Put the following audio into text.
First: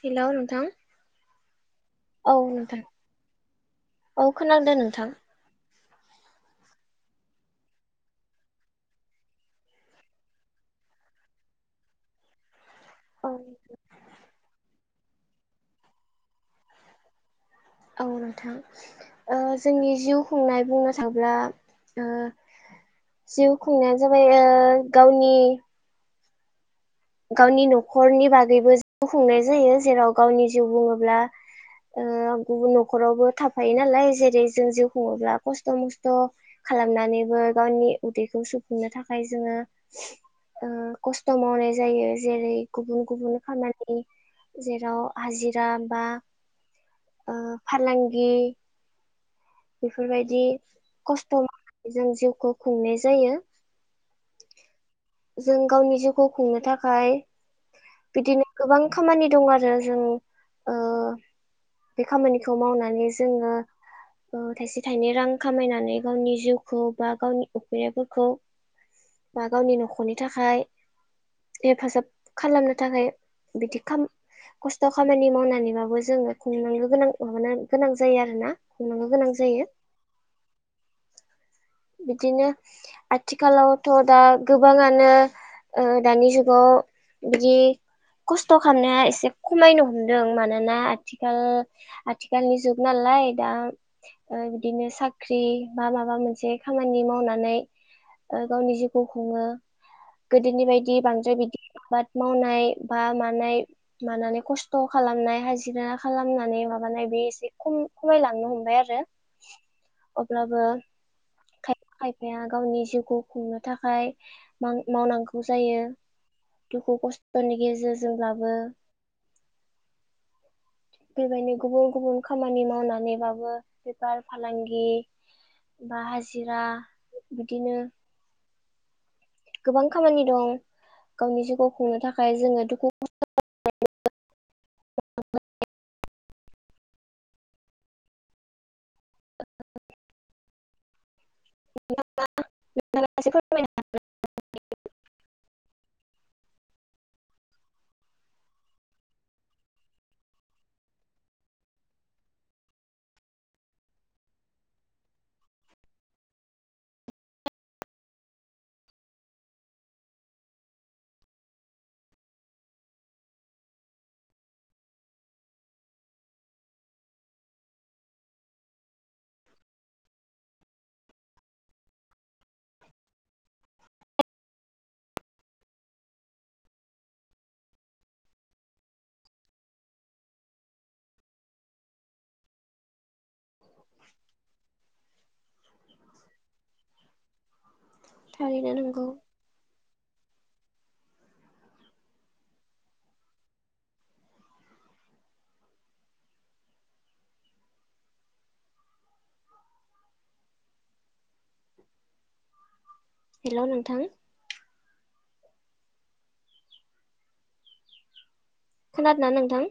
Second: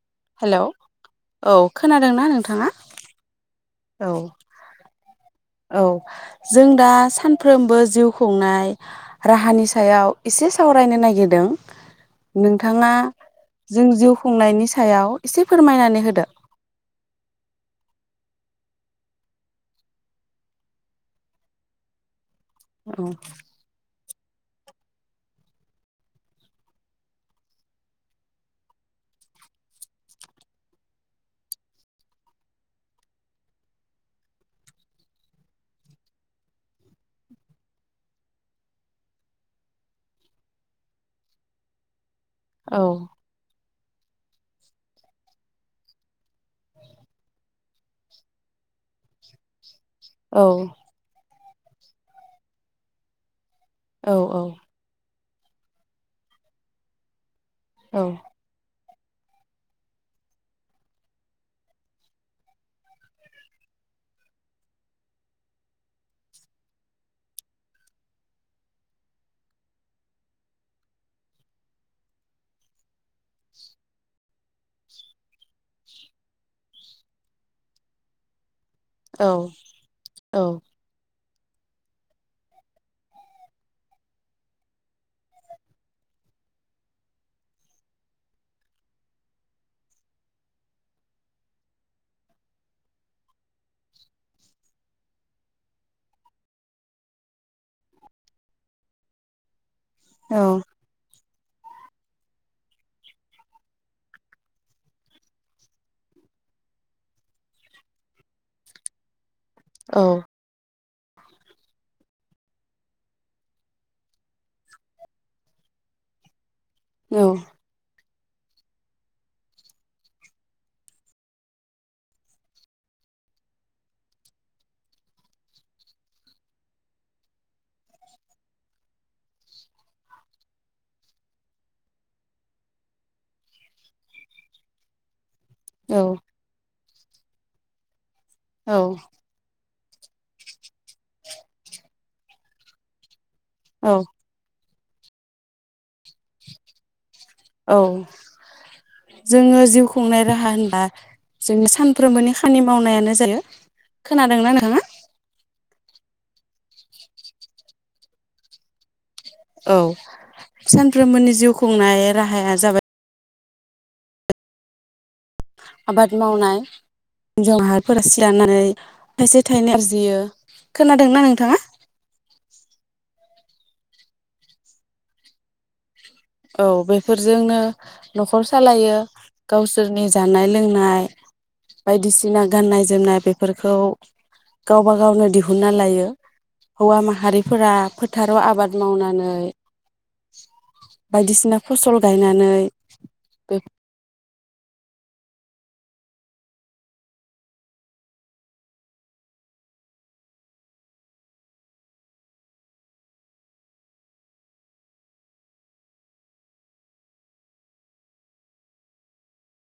हेल नोंथां हेलौ औ खोनादोंना औ नोंथाङा नोंथां औ खोनादों नोंथां। औ जों दा सानफ्रोमबो जिउ खुंनाय राहानि सायाव एसे सावरायनो नागिरदों। नों थाङा औ जों जिउ खुंनायनि सायाव एसे फोरमायनानै होदो। औ नोंथां। ओ जोंनि जिउ खुंनाय बुंनो थाङोब्ला ओ औ जिउ खुंनाया जाबाय ओ गावनि गावनि नखरनि बागैबो जिउ खुंनाय जायो। जेराव गावनि जिउ बुङोब्ला ओ गुबुन नखरावबो थाफायो नालाय जेरै जों जिउ खुङोब्ला खस्थ' मस्थ' खालामनानैबो गावनि उदैखौ सुफुंनो थाखाय जोङो ओ खस्थ' मावनाय जायो। जेरै औ गुबुन गुबुन खामा नि जेराव हाजिरा बा ओ फालांगि, बेफोरबायदि औ खस्थ' जों जिउखौ खुंनाय जायो। औ औ जों गावनि जिउखौ खुंनो थाखाय औ बिदिनो गोबां खामानि दं आरो जों ओ बे खामानिखौ मावनानै जोङो ओ थाइसे थाइनै रां खामायनानै गावनि जिउखौ बा गावनि उखैैनायफोरखौ बा गावनि न' खरनि थाखाय हेफाजाब खालामनो थाखाय बिदि खाम खस्थ' खामानि मावनानैबाबो जोङो खुंनांगनो गोनां माब गोनां जायो आरोना। खुंनांगौ औ गोनां जायो। औ बिदिनो आथिखालावथ' दा गो बाङानो ओ दानि जुगाव बिदि खस्थ' खालामनाया एसे खमायनो हमदों मानोना आथिखाल आथिखालनि जुग नालाय दा ओ बिदिनो साख्रि बा माबा मोनसे खामानि मावनानै ओ गावनि जिउखौ खुङो। औ गोदोनि बायदि बांद्राय बि आबाद मावनाय बा मानाय मानानै खस्थ' खालामनाय हाजिरा खालामनानै माबानाय बे एसे खम खमायलांनो हमबाय आरो। औ अब्लाबो खायफा खायफाया गावनि जिउखौ खुंनो थाखाय माव मावनांगौ जायो। दुखु खस्थ'नि गेजेर जोंब्लाबो बेबायनो गुबुन गुबुन खामानि मावनानैबाबो बेफार फालांगि बा हाजिरा बिदिनो गोबां खामानि दं गावनि जिउखौ खुंनो थाखाय जोङो दुखु [unintelligible] [inaudible] औ औ [unintelligible] औ [inaudible] औ जोङो जिउ खुंनाय राहा होनबा जोंनि सानफ्रोमबोनि खानि मावनाय आनो थारो। खोनादोंना नोंथाङा? औ सानफ्रोमबोनि जिउ खुंनाय राहाया जाबाय आबाद मावनाय हिनजाव माहारिफोरा सि दानानै थाइसे थाइनै आरजियो खोनादोंना नोंथाङा? औ बेफोरजोंनो न'खर सालायो गावसोरनि जानाय लोंनाय बायदिसिना गाननाय जोमनाय बेफोरखौ गावबा गावनो दिहुनन्ना लायो। हौवा माहारिफोरा फोथाराव आबाद थारैनो नंगौ मावनानै [inaudible] बायदिसिना फसल गायनानै हेल' नोंथां। खोनादोंना नोंथां?